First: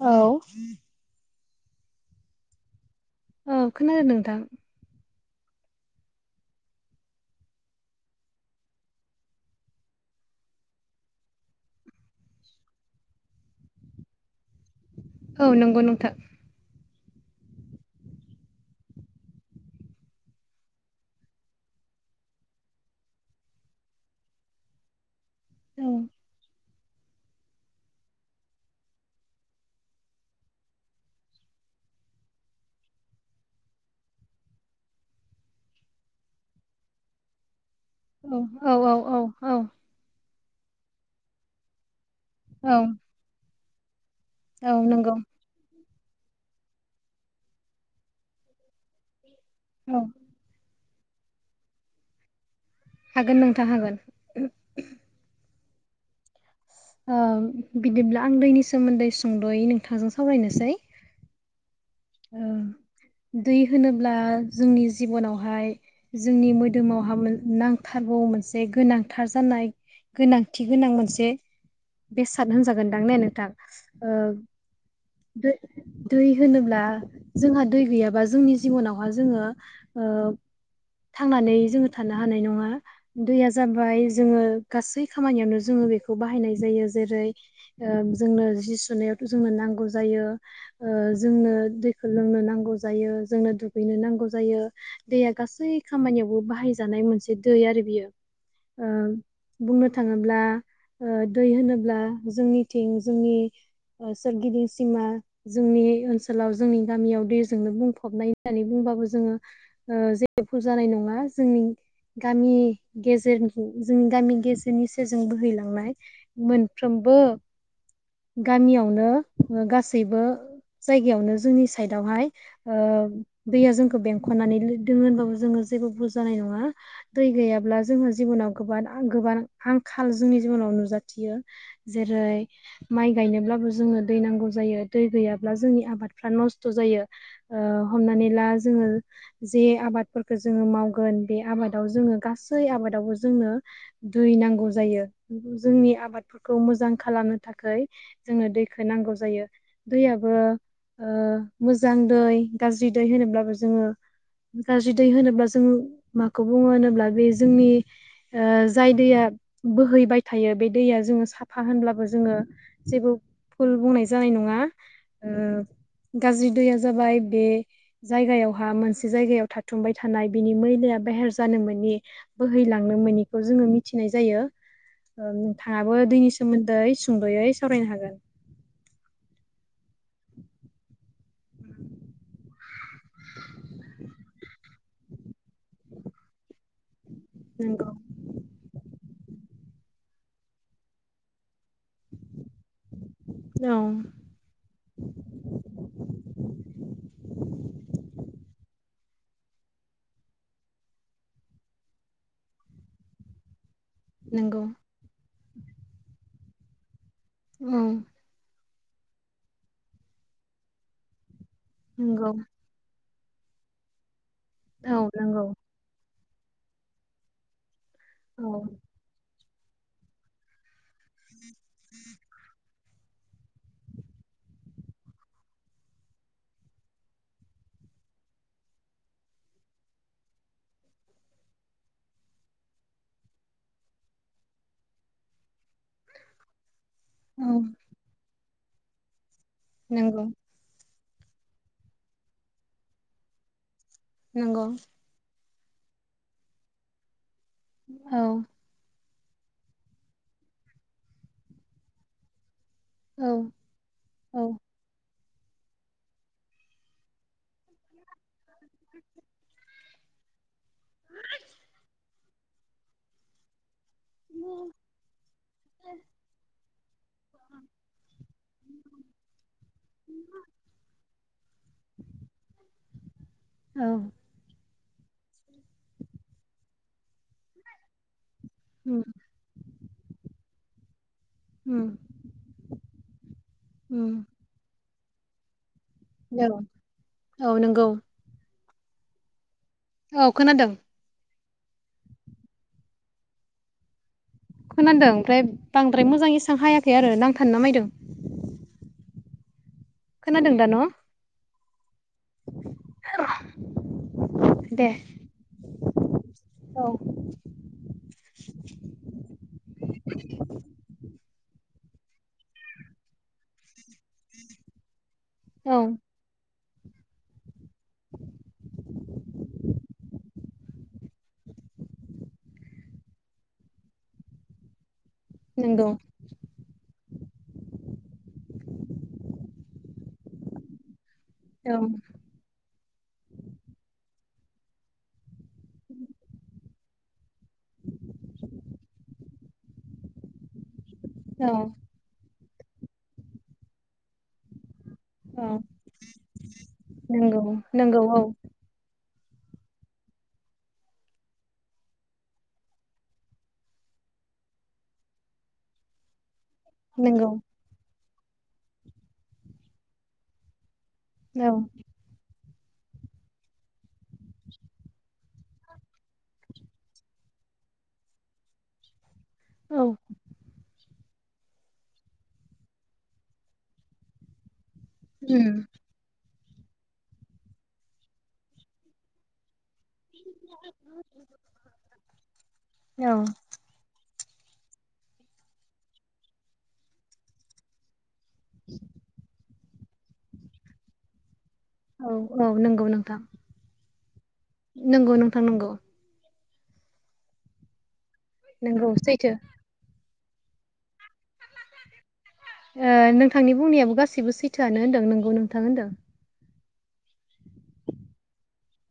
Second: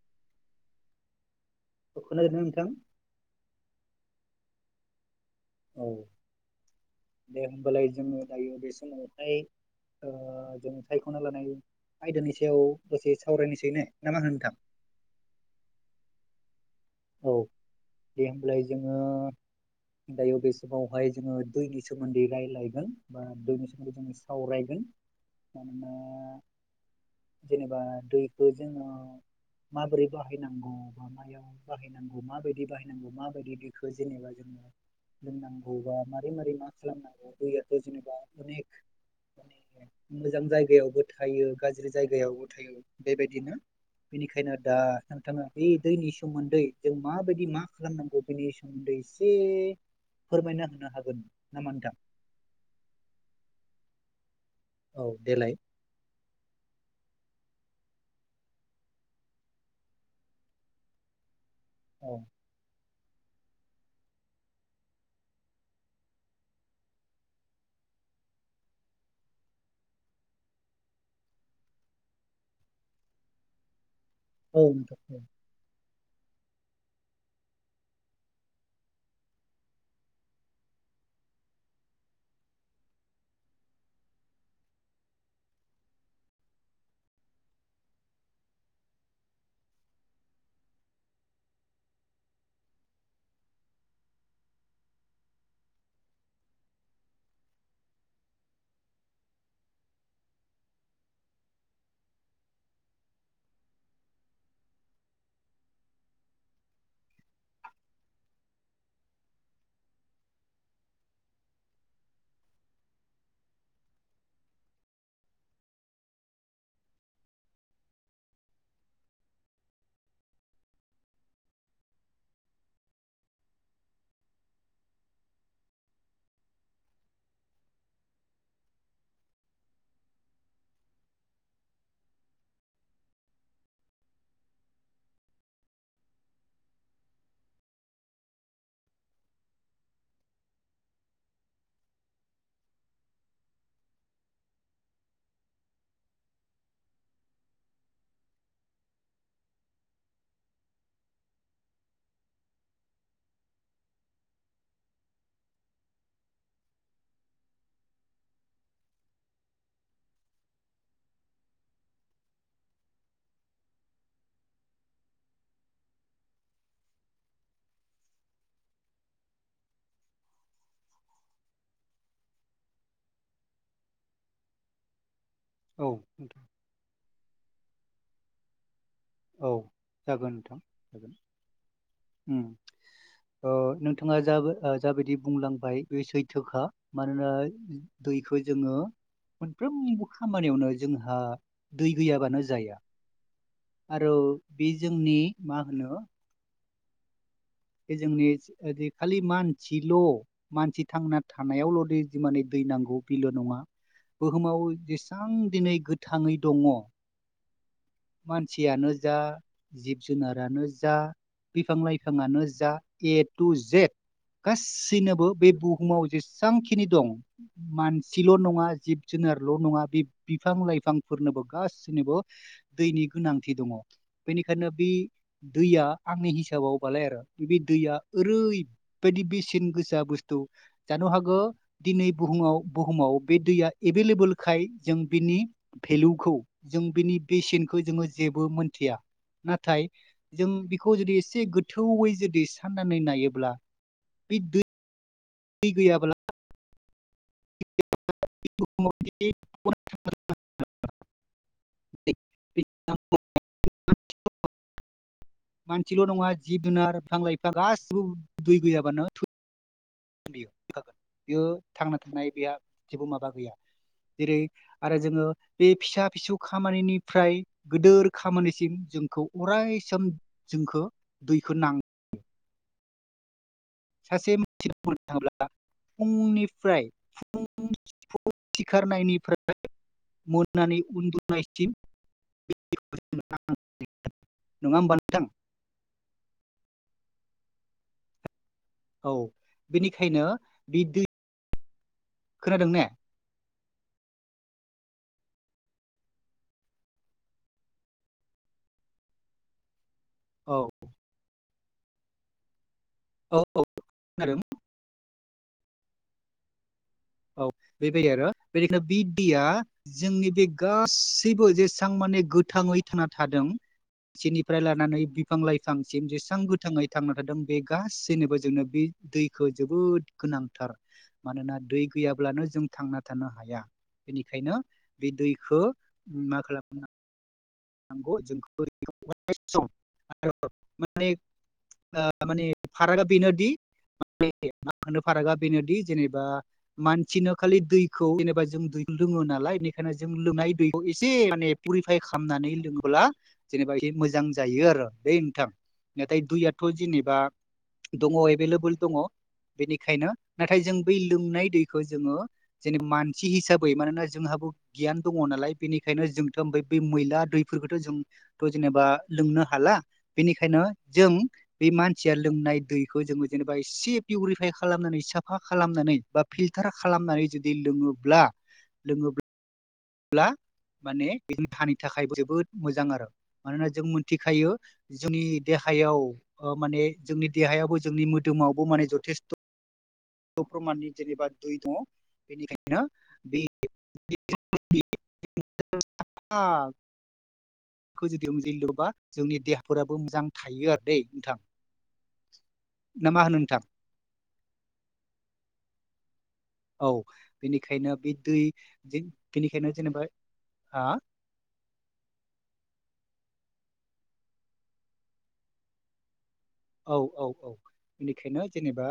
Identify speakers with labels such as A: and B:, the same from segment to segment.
A: औ
B: खोनादोंना नोंथां?
A: औ खोनादों नोंथां?
B: औ दे होमबालाय जोङो दायो बे समावहाय- ओ जों सायख'ना लानाय- आयदानि सायाव दसे सावरायनोसै ने ना मा होनो नोंथां?
A: औ नंगौ नंथां
B: औ दे होमलाय जोङो- दायो बे समावहाय जोङो दैनि सोमोन्दै रायलायगोन बा दैनि सोमोन्दै जोङो सावरायगोन-
A: औ
B: मानोना जेनेबा दैखौ जोङो माबोरै बाहायनांगौ बा मायाव- बाहायनांगौ माबायदि बाहायनांगौ माबायदि बेखो जेनेबा जों- लोंनांगौ बा मारै मारै मा खालामनांगौ दैया-
A: औ औ औ औ औ
B: मोजां जायगायावबो थायो गाज्रि जायगायावबो
A: औ
B: थायो बेबायदिनो- बेनिखायनो
A: औ
B: दा
A: नंगौ
B: नोंथाङा बे दैनि सोमोन। दै जों माबायदि मा खालामनांगौ बेनि सोमोन्दै एसे
A: औ
B: फोरमायना होनो हागो न नामा नोंथां
A: हागोन नोंथां हागोन।
B: औ देलाय
A: ओ बिदिब्ला आं दैनि सोमोन्दै सुंद'यै नोंथांजों सावरायनोसै
B: औ
A: ओ दै होनोब्ला जोंनि जिबनावहाय जोंनि मोदोमावहा नांथार- गौ मोनसे गोनांथार जानाय गोनांथि गोनां मोनसे- बेसाद होनजागोनदां ने नोंथां- ओ
B: औ नोंथां औ
A: दै दै होनोब्ला जोंहा दै गैयाबा जोंनि जिबनावहा जोङो- थांनानै जोङो थानो हानाय नङा दैया जाबाय जोङो गासै खामानियावनो जोङो- बेखौ बाहायनाय जायो जेरै जोंनो जि सुनायावथ' जोंनो नांगौ जायो। जोंनो दै- खौ लोंनो नांगौ जायो जोंनो दुगैनो नांगौ जायो दैया गासै खामानियावबो बाहाय जानाय- मोनसे दै आरो बियो बुंनो थाङोब्ला- दै होनोब्ला जोंनिथिं जोंनि सोरगिदिं सिमा जोंनि ओनसोलाव- जोंनि गामियाव दैजोंनो बुंफबनाय होननानै बुंबाबो जोङो जेबो भुल जानाय नङा जोंनि- गामि गेजेरनि जोंनि गामि गेजेरनि सेरजों बोहैलांनाय मोनफ्रोम बो गामियावनो गासैबो- जायगायावनो जोंनि साइदआवहाय ओ दैया जोंखौ बेंखनानै लो दोङो होनबाबो जोङो जेबो भुलजानाय नङा दै गैयाब्ला जोंहा जिबनाव गोबाद गोबान आंखाल जोंनि जिबनाव- नुजाथियो जेरै- माइ गायनोब्लाबो जोङो दै नांगौ जायो दै गैयाब्ला जोंनि आबादफ्रा नस्थ जायो ओ। हमनानै ला जोङो जे आबादफोरखौ जोङो मावगोन बे आबादाव जोङो गासै आबाद- दावबो जोंनो दै नांगौ जायो जोंनि आबादफोरखौ मोजां खालामनो थाखाय- खै जोंनो दैखौ नांगौ जायो दैयाबो ओ मोजां दै गाज्रि दै होनोब्लाबो जोङो- गाज्रि दै होनोब्ला जों माखौ बुङो होनोब्ला बे जोंनि ओ जाय दैया बोहैबाय थायो बे दैया जोङो साफा होनब्लाबो जोङो। जेबो फुल बुंनाय जानाय नङा ओ- गाज्रि दैया जाबाय बे जायगायावहा मोनसे जायगायाव थाथुमबाय थानाय बिनि मैलया बेहेर जानो मोनि बोहैलांनो मनिखौ जोङो मिथिनाय जायो ओ
B: औ
A: नोंथाङाबो दैनि
B: नोंथां
A: सोमोन्दै सुंदयै सावरायनो हागोन।
B: औ जागोन नोंथां। ओ नोंथाङा जाबो ओ जाबायदि बुंलांबाय बे सैथोखा मानोना
A: नोंगौ
B: दैखो जोङो साफ्रोमबो खामानियावनो जोंहा दै गैयाबानो जाया।
A: औ
B: आरो बे जोंनि मा होनो बे जोंनि खालि मानसिल' मानसि थांना थानायावल दै माने दै नांगौ बिल' नङा
A: नंगौ
B: बुहुमाव जेसेबां दिनै गोथाङै दङ'
A: उम।
B: खुथियानो जा जिब जुनारानो जा बिफां
A: नंगौ
B: लाइफाङानो जा जा ए टु जेट
A: औ
B: गासैनोबो
A: नंगौ
B: बे बुहुमाव जेस एसांखिनि दं मानसिल'
A: औ
B: नङा जिब जुनार ल' नङा बे बिफां लाइफांफोरनोबो गाससिनोबो दैनि गोनांथि दङ' बेनि बेखायनो बे दैया आंनि हिसाबावबालाय आरो बे दैया ओरैबायदि बेसेन गोसा बुस्थु जानो हागौ दिनै बुहुम हुमाव बुहुमाव बे दैया एभेलेबेलखाय जों बिनि भेलुखौ जों बिनि
A: औ
B: बेसेनखौ जोङो जेबो मोनथिया नाथाय
A: नंगौ
B: जों बिखौ जुदि एसे गोथौयै जुदि साननानै नायोब्ला
A: नंगौ।
B: बि गैयााबला
A: औ।
B: [unintelligible] [unintelligible]
A: औ औ।
B: मानसिल' नङा जिब जुनार बिफां लाइ बिफां गासिबो दै गयाबानो थै बे थैखागोन बेयो थांना थानाय गैया जेबो माबा गैया जेरै आरो जोङो बे फिसा फिसौ खामानिनिफ्राय गिदोर खामानिसिम जोंखौ अरायसम जोंखौ दैखौ नां
A: औ
B: सासे मानसिना बुंनो थाङोब्ला फुंनिफ्राय
A: उम
B: सिखारनायनिफ्राय मोननानै उन्दु नायसिम
A: उम
B: [unintelligible]
A: उम
B: नङा होमबा नोंथां?
A: औ औ नंगौ।
B: औ बेनिखायनो
A: औ खोनादों
B: बि दै, खोनादों ने?
A: खोनादों ओमफ्राय बांद्राय मोजां इसां हायाखै आरो नांथानो नामायदों। खोनादों
B: औ
A: दा न'? [inaudible]
B: औ औ खोनादों।
A: दे औ।
B: औ [unintelligible] बेनिखायनो बे दैया जोंनि गासै थैबो जेसां माने गोथाङै थांना थादों सेनिफ्राय लानानै फां
A: औ
B: लाइफांसिम जेसां गोथाङै थांना थादों बे गासैनोबो जोंनो बे दैखो जोबोद गोनांथार मानोना दै गैयाब्लानो जों थांना थानो हाया बेनिखायनो बे दैखो
A: नंगौ
B: मा खालाम नांगौ [unintelligible] माने
A: औ
B: ओ माने फारागा बेनोदि मानो फारागा बेनोदि जेनेबा मानसिनो खालि दैखौ जेनेबा जों दैखो लोङो नालाय बेनिखायनो जों लोनाय दै खौ एसे
A: औ
B: माने पुरिफाइ खामनानै लोङोब्ला जेनेबा एसे मोजां जायो आरो। बे नोंथां
A: औ
B: नाथाय दुयाथ जेनेबा
A: नंगौ नंगौ
B: दङ
A: औ
B: एभेलेबोल दङ बेनिखायनो नाथाय जों बै लोंनाय दैखो जोङो जेने मानसि हिसाबै मानोना जोंहा हाबो गियान दङ नालाय बेनिखायनो जों थोमबै बै मैला
A: नंगौ
B: दैफोरखोथ जों थ जेनेबा लोंनो हाला बेनिखायनो जों
A: औ
B: बे मानसिया लोंनाय दैखो जोङो जेनेबा एसे पिउरिफाय खालामनानै साफा खालामनानै बा फिलटार खालामनानै जुदि लोङोब्ला लोङोबा
A: औ
B: ब्ला माने बे देहानि थाखाय जोबोद मोजां आरो मानोना जों मोनथिखायो जोंनि
A: उम
B: देहायाव ओ माने जोंनि देहायाबो जोंनि मोदोमावबो माने जथेस्थ प्रमाननि जेनेबा दै दङ बेनिखायनो
A: औ
B: बे [unintelligible] बेखौ जुदि जै लोबा जोंनि देहाफोराबो मोजां थायो आरो दे नोंथां
A: औ औ नोंगौ
B: ना
A: नोंथां
B: मा होनो
A: नोंगौ नोंथां नोंगौ
B: औ बेनिखायनो बे दै
A: नंगौ सैथो
B: बेनिखायनो जेनेबा आ [inaudible]
A: ओ नोंथांनि बुंनायाबो गासैबो सैथोयानो होनदों नोंगौ नोंथां होनदों
B: औ औ औ बेनिखायनो जेनेबा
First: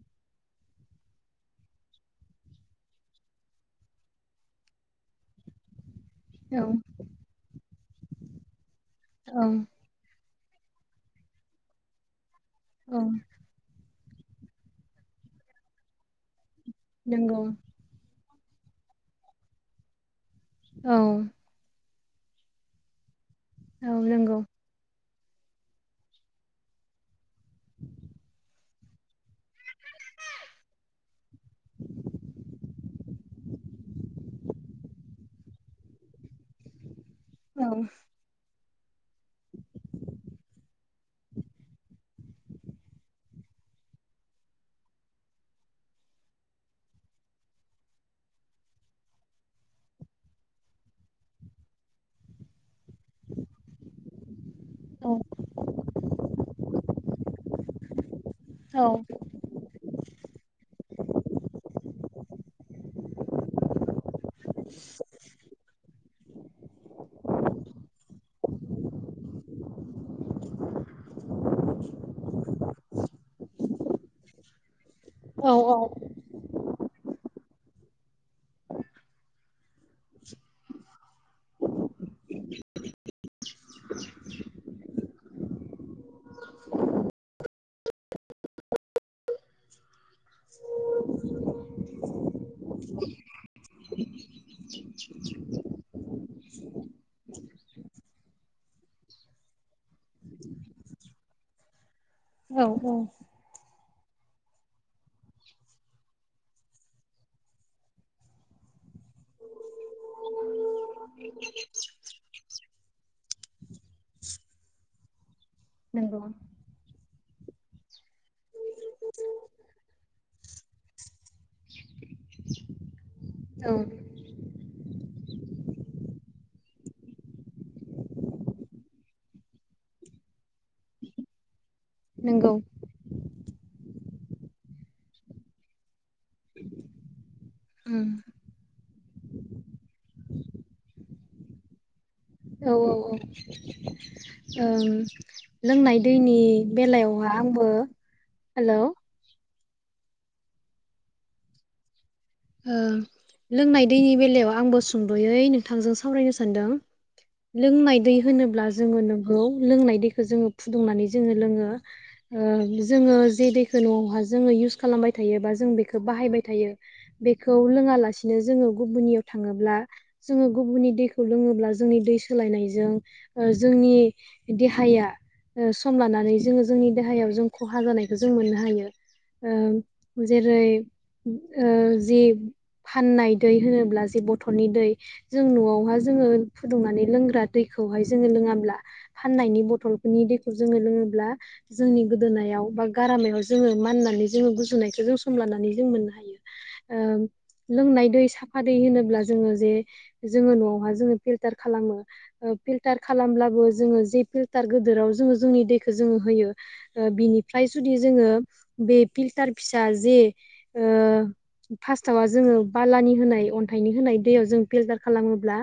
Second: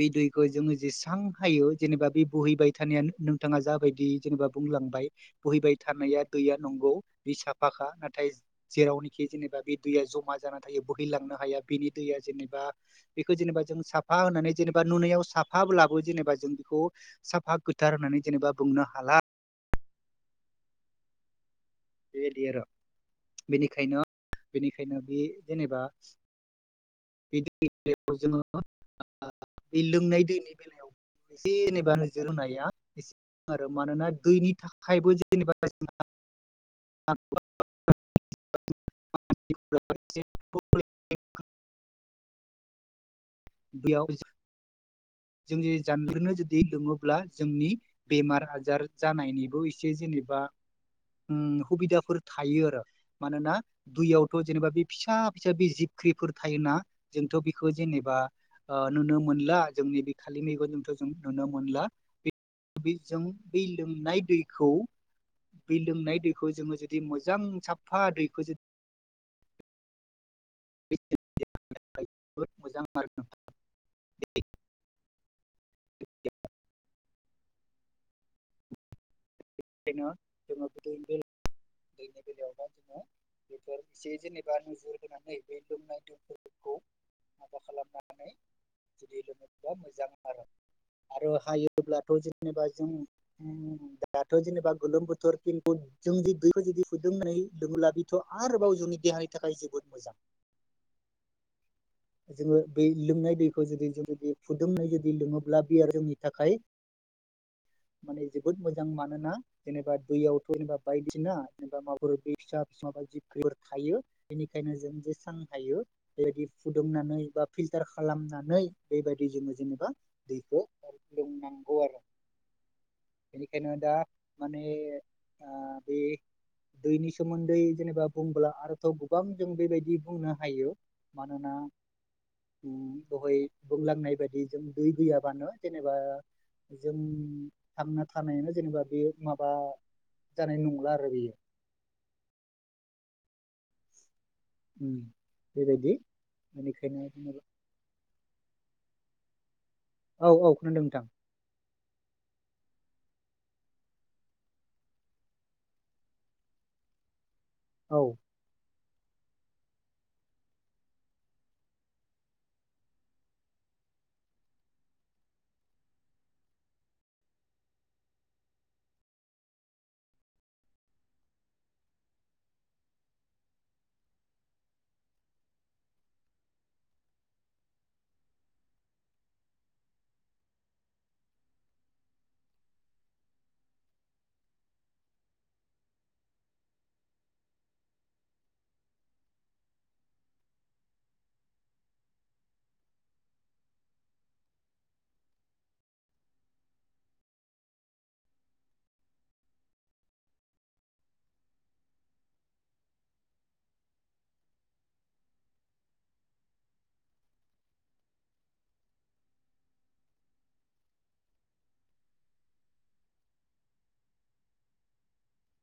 B: बे दैखो जोङो जेसेबां हायो जेनेबा बे बोहैबाय थानायानो नोंथाङा जाबायदि जेनेबा बुंलांबाय बोहैबाय थानाया दैया
A: औ
B: नंगौ बे साफाखा नाथाय जेरावनोखि
A: औ
B: जेनेबा बे दैया जमा जाना थायो बोहैलांनो हाया बेनि दैया जेनेबा
A: औ
B: बेखो जेनेबा जों साफ फा होनानै जेनेबा नुनायाव साफाब्लाबो जेनेबा जों बेखौ
A: नंगौ
B: साफा गोथार होननानै जेनेबा बुंनो हाला
A: औ
B: बेबायदि आरो
A: औ
B: बेनिखायनो
A: नंगौ
B: बेनिखायनो बे जेनेबा बे दैनि बे जोङो बे लोंनाय दैनि बेलायाव जेनेबा नोजोर होनाया एसे आरो मानोना दैनि थाखायबो जेनेबा जों आ
A: औ
B: [unintelligible] दैयाव जोंनि जानगारनो जुदि लोङोब्ला जोंनि बेमार आजार जानायनिबो एसे जेनि बा ओं हुबिदाफोर थायो आरो मानोना दुयाव जेनेबा बे फिसा
A: औ
B: फिसा बे जिबख्रिफोर थायोना जोंथ बेखौ जेनेबा ओ
A: औ
B: नुनो मोनला जोंनि बि बेबादिनथ जों नुनो मोनला जों बे लोंनाय दैखौ दै लोंनाय दैखौ जोङो जुदि मोजां साफा दैखौ ज [unintelligible]
A: औ औ
B: [unintelligible] दैनि बेलायावबा जोङो बेफोर एसे जेनेबा जुर होनानै बे लोमनाय दैफोरखौ माबा खालामनानै जुदि लोंङोब्ला मोजां आरो आरो हायोब्लाथ' जेनेबा जों दाथ' जेनेबा गोलोम बोथोर खिन्थु जोंदि दैखौ जुदि फुदुंनाय लोङोब्ला बेथ' आरोबाव जोंनि देहानि थाखाय जोबोद मोजां जोङो
A: औ
B: बे
A: औ
B: लोंनाय दैखौ जुदि जों जुदि फुदुंनाय जुदि लोङोब्ला बेयो जोंनि थाखाय माने जोबोद मोजां मानोना जेनेबा दैयावथ' जेनेबा बायदिसिना जेनेबा माबाफोर बे फिसा फिसा जिबफोर थायो बेनिखायनो जों जे सां
A: नोंगौ
B: लोंनानै बा फिल्टार खालामनानै बेबायदि जोङो जेनेबा दैखौ लोंनांगौ आरो बेनिखायनो
A: औ
B: दा माने आ बे दैनि सोमोन्दै जेनेबा बुंब्ला आरोथ' गोबां जों बेबायदि बुंनो हायो। मानोना
A: नोंगौ।
B: दहाय बुंलांनाय बायदि जों दै गैयाबानो जेनेबा जों थांना
A: उम
B: थानायानो जेने बा बेयो माबा जानाय नंला आरो बेयो।
A: औ औ औ।
B: उम
A: ओं
B: बेबायदि
A: लोंनाय दैनि
B: बेनिखायनो
A: बेलायावहा
B: जेनेबा
A: आंबो हेलौ
B: औ औ खोनादों नोंथां।
A: ओ लोंनाय दैनि बेलायाव आंबो सुंद'यै नोंथांजों सावरायनो सानदों।
B: औ
A: लोंनाय दै होनोब्ला जोङो नोंगौ लोंनाय दैखो जोङो फुदुंनानै जोङो लोङो ओ जोङो जे दैखो न'आवहा जोङो इउस खालामबाय थायो बा जों बेखो बाहायबाय थायो बेखौ लोङालासिनो जोङो गुबुननियाव थाङोब्ला जोङो गुबुननि दैखौ लोङोब्ला जोंनि दै सोलायनायजों ओ जोंनि देहाया ओ सम लानानै जोङो जोंनि देहायाव जों खहा जानायखौ जों मोननो हायो। ओ जेरै ओ जि फाननाय दै होनोब्ला जे बथलनि दै जों न'आवहा जोङो फुदुंनानै लोंग्रा दै खौहाय जोङो लोङाब्ला फाननायनि बथलफोरनि दैखौ जोङो लोङोब्ला जोंनि गोदोनायाव बा गारामायाव जोङो माननानै जोङो गुजुनायखौ जों सम लानानै जों मोननो हायो। ओ
B: [unintelligible]
A: लोंनाय दै साफा दै होनोब्ला जोङो जे जोङो न'आवहा जोङो फिलटार खालामो ओ फिलटार खालामब्लाबो जोङो जि फिलटार गोदोराव जोङो जोंनि दैखो जोङो होयो ओ बिनिफ्रा य जुदि जोङो बे फिल्टार फिसा जे ओ फार्स्टावा जोङो बालानि होनाय अन्थाइनि होनाय दैयाव जों फिलटार खालामोब्ला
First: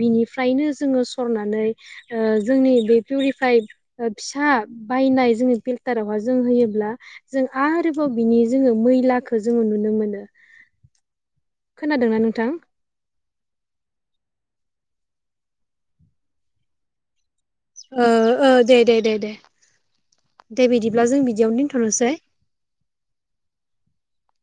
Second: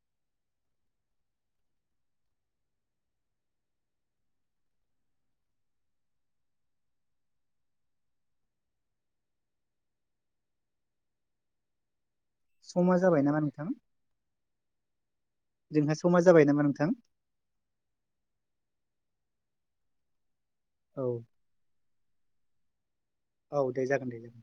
A: बिनि फ्रायनो जोङो सरनानै ओ जोंनि बे पिउरिफाइ ओ फिसा बायनाय जोंङो फिल्टारावहा जों होयोब्ला जों आरोबाव बिनि जोङो मैलाखो जोङो नुनो मोनो। खोनादों ना नों
B: समा जाबाय नामा नोंथां? जोंहा समा जाबाय नामा नोंथां?
A: ओ ओ दे दे दे दे। दे
B: औ
A: बिदिब्ला जों बिदियावनो दोनथ'नोसै।
B: औ दे जागोन दे जागोन।